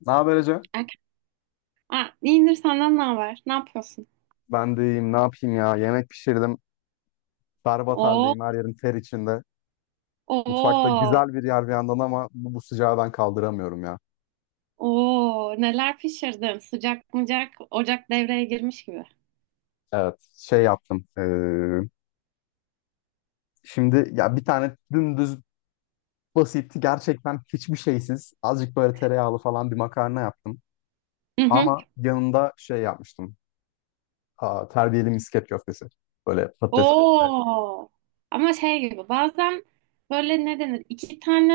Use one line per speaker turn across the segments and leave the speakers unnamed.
Ne haber Ece?
Erken. İyidir, senden ne haber? Ne yapıyorsun?
Ben de iyiyim. Ne yapayım ya? Yemek pişirdim. Berbat
Oo,
haldeyim. Her yerim ter içinde. Mutfakta
oo,
güzel bir yer bir yandan ama bu sıcağı ben kaldıramıyorum ya.
oo. Neler pişirdin? Sıcak mıcak, ocak devreye girmiş gibi.
Evet. Şey yaptım. Şimdi ya bir tane dümdüz basitti. Gerçekten hiçbir şeysiz. Azıcık böyle tereyağlı falan bir makarna yaptım.
Hı hı.
Ama yanında şey yapmıştım. Aa, terbiyeli misket köftesi. Böyle patates.
Oo. Ama şey gibi bazen böyle ne denir? İki tane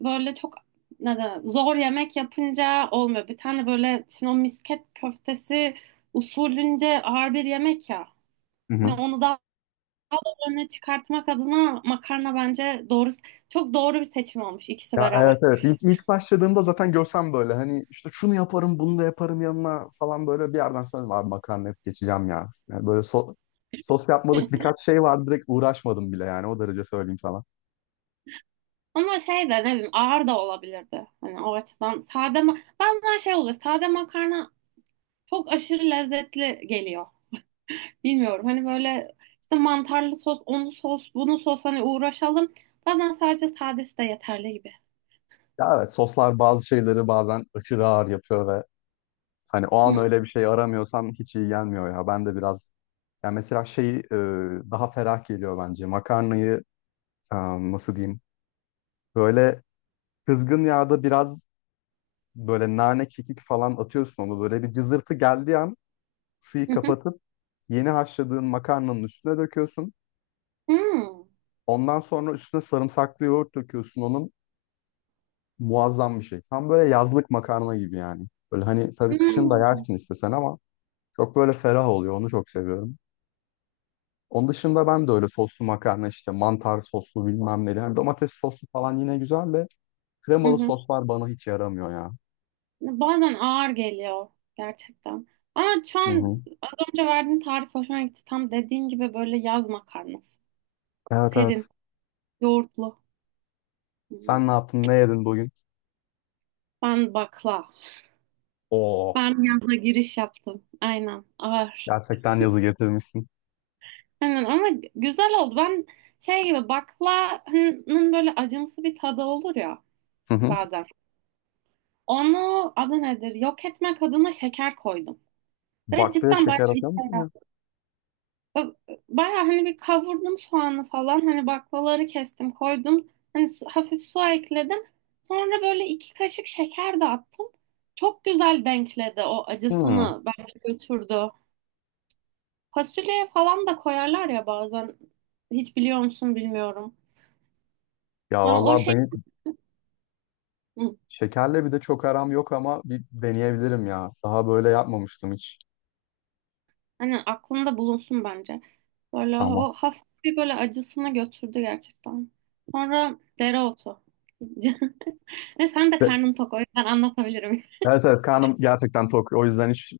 böyle çok ne denir, zor yemek yapınca olmuyor. Bir tane böyle şimdi o misket köftesi usulünce ağır bir yemek ya. Hani onu daha öne çıkartmak adına makarna bence doğru, çok doğru bir seçim olmuş ikisi
Ya, evet,
beraber.
evet, ilk başladığımda zaten görsem böyle hani işte şunu yaparım bunu da yaparım yanına falan, böyle bir yerden sonra dedim, abi makarna hep geçeceğim ya. Yani böyle sos yapmadık, birkaç şey vardı, direkt uğraşmadım bile yani o derece söyleyeyim sana.
Ama şey de ne bileyim ağır da olabilirdi. Hani o açıdan sade ma bazen şey oluyor. Sade makarna çok aşırı lezzetli geliyor. Bilmiyorum, hani böyle işte mantarlı sos, onu sos, bunu sos hani uğraşalım. Bazen sadece sadesi de yeterli gibi.
Ya evet, soslar bazı şeyleri bazen aşırı ağır yapıyor ve hani o an
Hmm.
öyle bir şey aramıyorsan hiç iyi gelmiyor ya. Ben de biraz, yani mesela şeyi daha ferah geliyor bence makarnayı e, nasıl diyeyim, böyle kızgın yağda biraz böyle nane kekik falan atıyorsun, onu böyle bir cızırtı geldiği an suyu
Hı hı.
kapatıp yeni haşladığın makarnanın üstüne döküyorsun.
Hmm.
Ondan sonra üstüne sarımsaklı yoğurt döküyorsun, onun muazzam bir şey. Tam böyle yazlık makarna gibi yani. Böyle hani tabii kışın da
Hmm.
yersin istesen ama çok böyle ferah oluyor, onu çok seviyorum. Onun dışında ben de öyle soslu makarna, işte mantar soslu bilmem ne. Yani domates soslu falan yine güzel de
Hı
kremalı
hı.
soslar bana hiç yaramıyor ya.
Bazen ağır geliyor gerçekten. Ama şu
Hı hı.
an az önce verdiğin tarif hoşuma gitti. Tam dediğin gibi böyle yaz makarnası.
Evet, evet.
Serin, yoğurtlu.
Sen
Hmm.
ne yaptın? Ne yedin bugün?
Ben bakla.
Oo.
Ben yazla giriş yaptım. Aynen. Ağır.
Gerçekten yazı getirmişsin.
Aynen, ama güzel oldu. Ben şey gibi, baklavanın böyle acımsı bir tadı olur ya
Hı hı.
bazen. Onu adı nedir? Yok etmek adına şeker koydum. Ve
Baklaya
cidden bayağı
şeker
işe
atıyor musun ya?
yaradı. Bayağı hani bir kavurdum soğanı falan. Hani baklaları kestim, koydum. Hani hafif su ekledim. Sonra böyle iki kaşık şeker de attım. Çok güzel denkledi o
Hı.
acısını. Bence götürdü. Fasulye falan da koyarlar ya bazen. Hiç biliyor musun bilmiyorum.
Ya
Ama o
vallahi
şey.
ben
Hı,
şekerle bir de çok aram yok ama bir deneyebilirim ya. Daha böyle yapmamıştım hiç.
hani aklında bulunsun bence. Böyle
Tamam.
o hafif bir böyle acısını götürdü gerçekten. Sonra dereotu. Ve sen de
Ve-
karnın tok, o yüzden anlatabilirim.
Evet, evet, karnım gerçekten tok. O yüzden hiç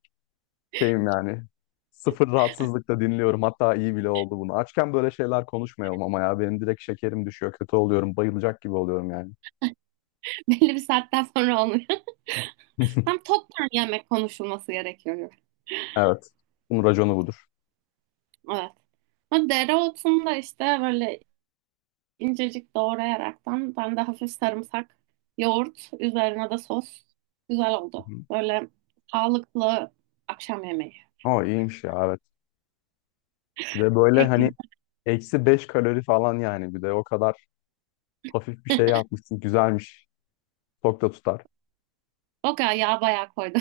şeyim yani. Sıfır rahatsızlıkla dinliyorum. Hatta iyi bile oldu bunu. Açken böyle şeyler konuşmayalım ama ya. Benim direkt şekerim düşüyor. Kötü oluyorum. Bayılacak gibi oluyorum yani.
Belli bir saatten sonra olmuyor. Tam toptan yemek konuşulması gerekiyor gibi.
Evet. Bunun raconu budur.
Evet. Ama dereotunda işte böyle incecik doğrayaraktan ben de hafif sarımsak, yoğurt, üzerine de sos. Güzel oldu.
Hı.
Böyle sağlıklı akşam yemeği
Ama iyiymiş ya, evet. Bir de böyle hani
şeklinde.
-5 kalori falan yani, bir de o kadar hafif bir şey yapmışsın. Güzelmiş. Çok da tutar.
O kadar yağ bayağı koydu.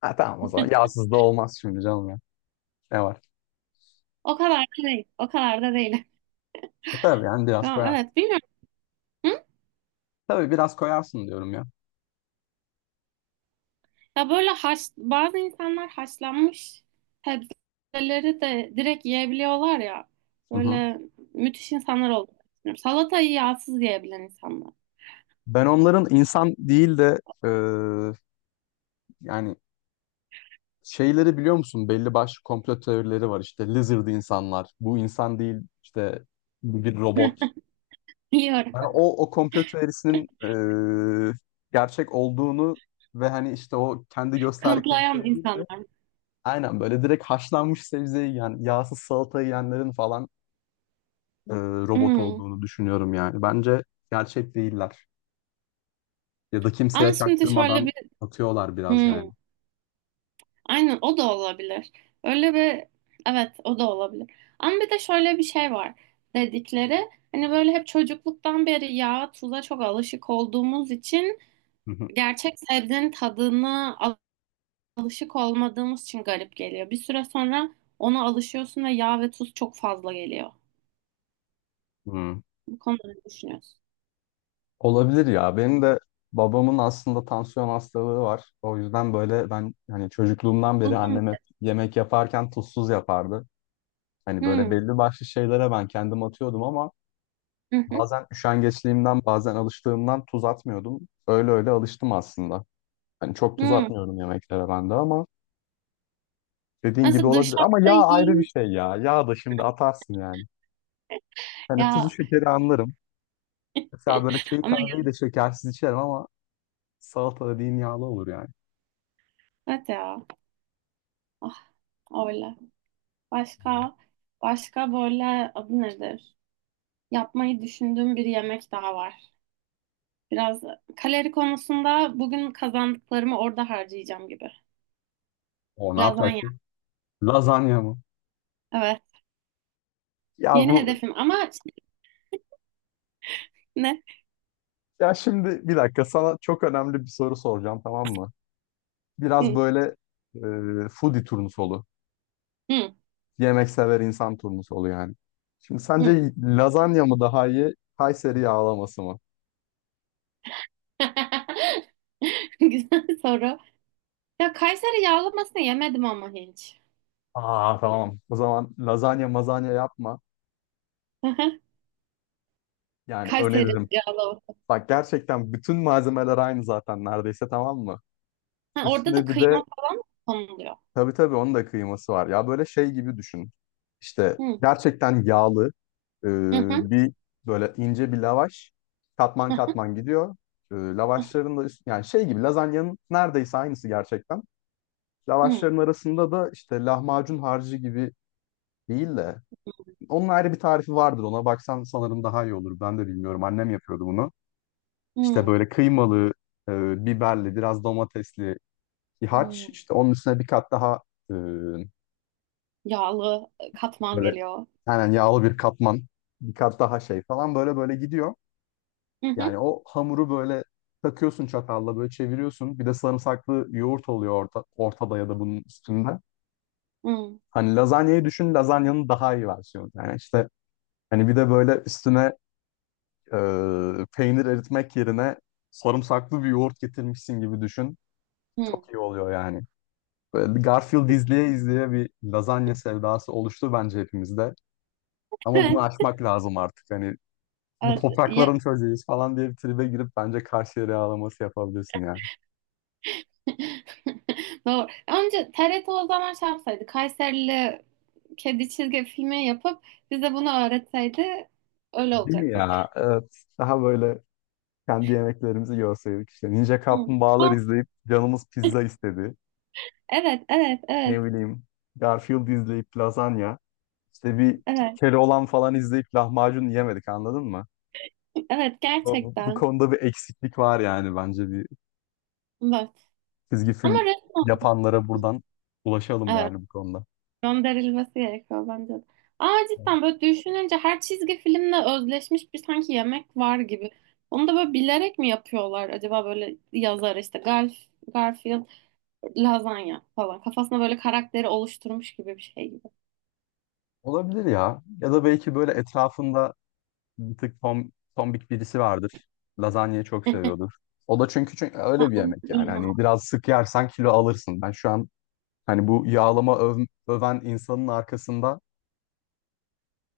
Ha, tamam o zaman. Yağsız da olmaz şimdi canım ya. Ne var?
O kadar da değil. O kadar da değil.
E, tabii yani biraz
Ya,
koyarsın.
evet, bilmiyorum. Hı?
Tabii biraz koyarsın diyorum ya.
Ya böyle haş, bazı insanlar haşlanmış sebzeleri de direkt yiyebiliyorlar ya.
Hı hı.
Böyle müthiş insanlar oldu. Salatayı yağsız yiyebilen insanlar.
Ben onların insan değil de yani şeyleri biliyor musun? Belli başlı komplo teorileri var işte. Lizard insanlar. Bu insan değil işte, bu bir
Hı,
robot.
biliyorum.
Yani o komplo teorisinin e, gerçek olduğunu ve hani işte o kendi gösterdikleri
Kanıtlayan
şey değil de,
insanlar.
aynen böyle direkt haşlanmış sebzeyi yiyen, yağsız salata yiyenlerin falan e, robot
Hı.
olduğunu düşünüyorum yani. Bence gerçek değiller. Ya da
Ama
kimseye
şimdi şöyle.
çaktırmadan atıyorlar biraz yani.
Hmm, aynen, o da olabilir. Öyle bir evet, o da olabilir. Ama bir de şöyle bir şey var dedikleri, hani böyle hep çocukluktan beri yağa tuza çok alışık olduğumuz için
Hı hı.
gerçek sebzenin tadına alışık olmadığımız için garip geliyor. Bir süre sonra ona alışıyorsun ve yağ ve tuz çok fazla geliyor.
Hı.
Bu konuda ne düşünüyorsun?
Olabilir ya. Benim de babamın aslında tansiyon hastalığı var. O yüzden böyle ben hani çocukluğumdan beri
Tuzlu mu?
annem hep yemek yaparken tuzsuz yapardı. Hani böyle
Hmm.
belli başlı şeylere ben kendim atıyordum ama
Hı hı.
bazen üşengeçliğimden bazen alıştığımdan tuz atmıyordum. Öyle öyle alıştım aslında. Hani çok tuz
Hmm.
atmıyorum yemeklere ben de ama dediğin gibi
Nasıl
olabilir. Ama
dışarıda
yağ ayrı bir
yiyeyim?
şey ya. Yağ da şimdi atarsın yani. Hani tuzu
Ya,
şekeri anlarım. Mesela böyle çayı
ama ya,
kahveyi de şekersiz içerim ama salata dediğin yağlı olur yani.
evet ya. Ah, öyle. Başka başka böyle adı nedir? Yapmayı düşündüğüm bir yemek daha var. Biraz kalori konusunda bugün kazandıklarımı orada harcayacağım gibi.
O ne
Lazanya.
yapacaktı? Lazanya mı?
Evet.
Ya
Yeni
bu,
hedefim ama şey, ne?
ya şimdi bir dakika sana çok önemli bir soru soracağım, tamam mı? Biraz
Hı,
böyle foodie turnusolu.
hı,
Yemek sever insan turnusolu yani. Şimdi
hı.
sence lazanya mı daha iyi, Kayseri yağlaması mı?
Güzel soru. Ya Kayseri yağlamasını yemedim ama hiç.
Aa, tamam. O zaman lazanya mazanya yapma.
Hı hı.
Yani
Kayseri
öneririm.
yağlaması.
Bak, gerçekten bütün malzemeler aynı zaten neredeyse, tamam mı?
Ha, orada da
Üstüne bir de,
kıyma falan mı konuluyor.
tabii tabii, onun da kıyması var. Ya böyle şey gibi düşün. İşte
Hı,
gerçekten yağlı e,
hı, hı,
bir, böyle ince bir lavaş, katman
hı,
katman gidiyor. E, lavaşların da yani şey gibi lazanyanın neredeyse aynısı gerçekten.
hı,
Lavaşların arasında da işte lahmacun harcı gibi değil de. Onun ayrı bir tarifi vardır. Ona baksan sanırım daha iyi olur. Ben de bilmiyorum. Annem yapıyordu bunu. İşte
hı.
böyle kıymalı, biberli, biraz domatesli bir harç.
Hı.
İşte onun üstüne bir kat daha e,
Yağlı katman
böyle
geliyor.
aynen yağlı bir katman. Bir kat daha şey falan, böyle böyle gidiyor.
Hı hı.
Yani o hamuru böyle takıyorsun, çatalla böyle çeviriyorsun. Bir de sarımsaklı yoğurt oluyor ortada ya da bunun üstünde.
Hı
Hani lazanyayı düşün, lazanyanın daha iyi versiyonu. Yani işte hani bir de böyle üstüne, peynir eritmek yerine sarımsaklı bir yoğurt getirmişsin gibi düşün.
hı.
Çok iyi oluyor yani. Böyle bir Garfield izleye izleye bir lazanya sevdası oluştu bence hepimizde. Ama bunu aşmak lazım artık. Hani bu
Evet, evet. Ya.
toprakların çocuğuyuz falan diye bir tribe girip bence Karşıyaka yağlaması yapabilirsin yani.
Doğru. Önce TRT o zaman şey yapsaydı, Kayserili kedi çizgi filmi yapıp bize bunu öğretseydi öyle
Değil mi
olacaktık.
ya? Evet. Daha böyle kendi yemeklerimizi görseydik işte. Ninja
Hı.
Kaplumbağalar
Aa,
izleyip canımız pizza istedi.
evet, evet, evet,
Ne bileyim. Garfield izleyip lazanya. İşte bir
evet,
Keloğlan falan izleyip lahmacun yiyemedik anladın mı?
evet,
Bu
gerçekten.
konuda bir eksiklik var yani, bence bir
Evet.
çizgi
Ama
film
resmen,
yapanlara buradan ulaşalım
evet.
yani bu konuda.
Gönderilmesi gerekiyor bence de. Ama
Evet.
cidden böyle düşününce her çizgi filmle özleşmiş bir sanki yemek var gibi. Onu da böyle bilerek mi yapıyorlar acaba, böyle yazar işte Garfield lazanya falan. Kafasına böyle karakteri oluşturmuş gibi bir şey gibi.
Olabilir ya. Ya da belki böyle etrafında bir tık tombik birisi vardır. Lazanyayı çok seviyordur. O da çünkü,
Ha,
öyle bir
ama
yemek yani.
İlham.
Hani biraz sık yersen kilo alırsın. Ben şu an, hani bu yağlama öven insanın arkasında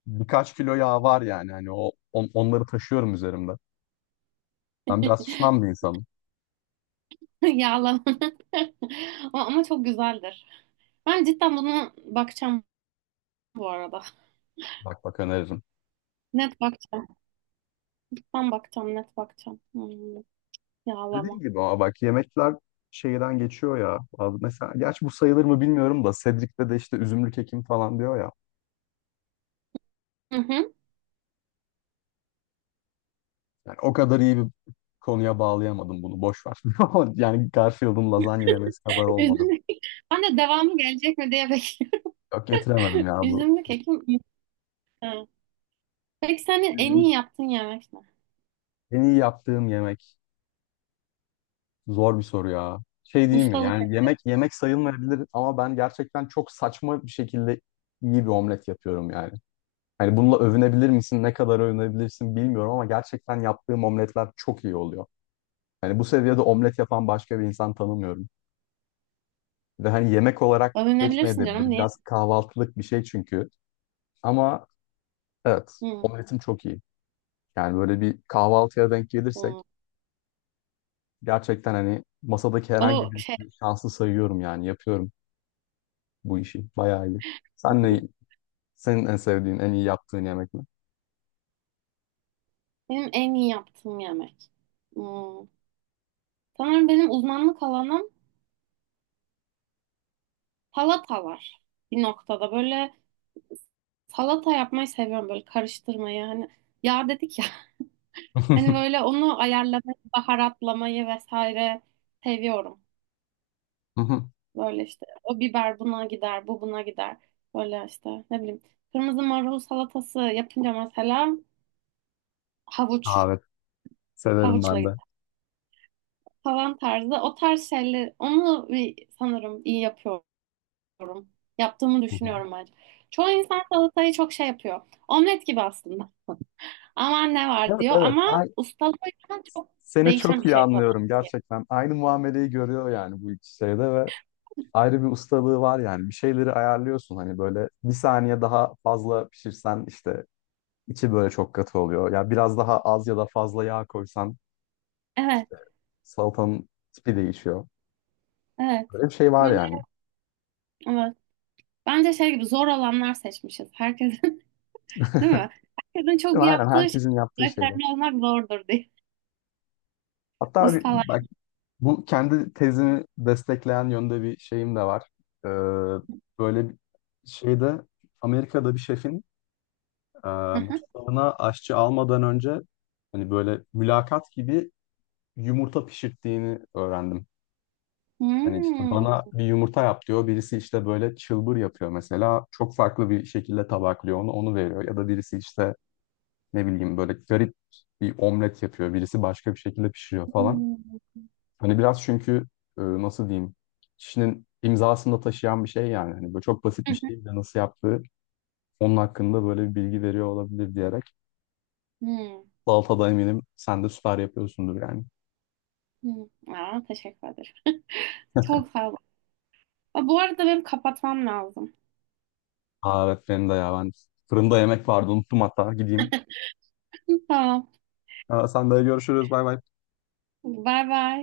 birkaç kilo yağ var yani. Hani o onları taşıyorum üzerimde. Ben biraz şişman bir insanım.
Yağlama. Ama ama çok güzeldir. Ben cidden buna bakacağım bu arada.
Bak bak, öneririm.
Net bakacağım. Ben bakacağım, net bakacağım. Hmm, yağlama.
Dediğim gibi ama bak, yemekler şeyden geçiyor ya. Abi mesela, gerçi bu sayılır mı bilmiyorum da, Cedric'te de işte üzümlü kekim falan diyor ya.
Hı hı.
Yani o kadar iyi bir konuya bağlayamadım bunu. Boş ver. Yani Garfield'ın lazanya yemesi kadar olmadı.
Üzümlü kek. Ben de devamı gelecek mi diye bekliyorum.
Yok, getiremedim ya bu.
Üzümlü kekim. Ha. Peki senin en iyi
Bizim.
yaptığın yemek ne?
En iyi yaptığım yemek. Zor bir soru ya. Şey değil mi?
Ustalık.
Yani yemek yemek sayılmayabilir ama ben gerçekten çok saçma bir şekilde iyi bir omlet yapıyorum yani. Hani bununla övünebilir misin? Ne kadar övünebilirsin bilmiyorum ama gerçekten yaptığım omletler çok iyi oluyor. Hani bu seviyede omlet yapan başka bir insan tanımıyorum. Ve hani yemek olarak
Övünebilirsin canım,
geçmeyebilir.
niye?
Biraz kahvaltılık bir şey çünkü. Ama evet,
Hı,
omletim çok iyi. Yani böyle bir kahvaltıya denk gelirsek
hı.
gerçekten hani masadaki herhangi
O şey,
birisini şanslı sayıyorum yani yapıyorum bu işi. Bayağı iyi. Sen ne, senin en sevdiğin, en iyi yaptığın yemek ne?
benim en iyi yaptığım yemek. Hı. Sanırım benim uzmanlık alanım salatalar. Bir noktada böyle salata yapmayı seviyorum, böyle karıştırmayı, hani yağ dedik ya, hani böyle onu ayarlamayı, baharatlamayı vesaire seviyorum. Böyle işte o biber buna gider, bu buna gider. Böyle işte ne bileyim. Kırmızı marul salatası yapınca mesela havuç,
Evet, severim
havuçla
ben de.
gider falan tarzı. O tarz şeyler, onu bir sanırım iyi yapıyorum. Yaptığımı
Hı hı.
düşünüyorum bence. Çoğu insan salatayı çok şey yapıyor. Omlet gibi aslında. Aman ne var
Evet,
diyor
evet.
ama
Ay-
ustalığıyla çok
seni
değişen
çok
bir
iyi
şey tabii
anlıyorum
ki.
gerçekten. Aynı muameleyi görüyor yani bu iki şeyde ve ayrı bir ustalığı var yani. Bir şeyleri ayarlıyorsun hani böyle bir saniye daha fazla pişirsen işte içi böyle çok katı oluyor. Ya biraz daha az ya da fazla yağ koysan
Evet,
işte salatanın tipi değişiyor.
evet.
Böyle bir şey var
Böyle
yani.
evet. Bence şey gibi zor olanlar seçmişiz. Herkes. Değil mi? Herkesin çok
Değil mi? Aynen
yaptığı şey.
herkesin yaptığı şeyler.
Referme olmak zordur diye.
Hatta bir,
Ustalar.
Bu kendi tezimi destekleyen yönde bir şeyim de var. Ee, Böyle bir şeyde Amerika'da bir şefin e,
Hı hı.
mutfağına aşçı almadan önce hani böyle mülakat gibi yumurta pişirttiğini öğrendim. Hani işte
Hmm.
bana bir yumurta yap diyor. Birisi işte böyle çılbır yapıyor mesela. Çok farklı bir şekilde tabaklıyor onu veriyor. Ya da birisi işte ne bileyim böyle garip bir omlet yapıyor. Birisi başka bir şekilde pişiriyor falan.
Hmm.
Hani biraz çünkü nasıl diyeyim, kişinin imzasını da taşıyan bir şey yani. Hani böyle çok basit
Hı
bir
hı.
şey bile nasıl yaptığı onun hakkında böyle bir bilgi veriyor olabilir diyerek.
Hmm.
Salatada eminim sen de süper yapıyorsundur yani.
Hmm. Hmm. Aa, teşekkür ederim. Çok sağ ol. Aa, bu arada benim kapatmam lazım.
Aa, evet benim de ya, ben fırında yemek vardı unuttum hatta gideyim.
Tamam.
Aa, sen de görüşürüz, bay bay.
Bay bay.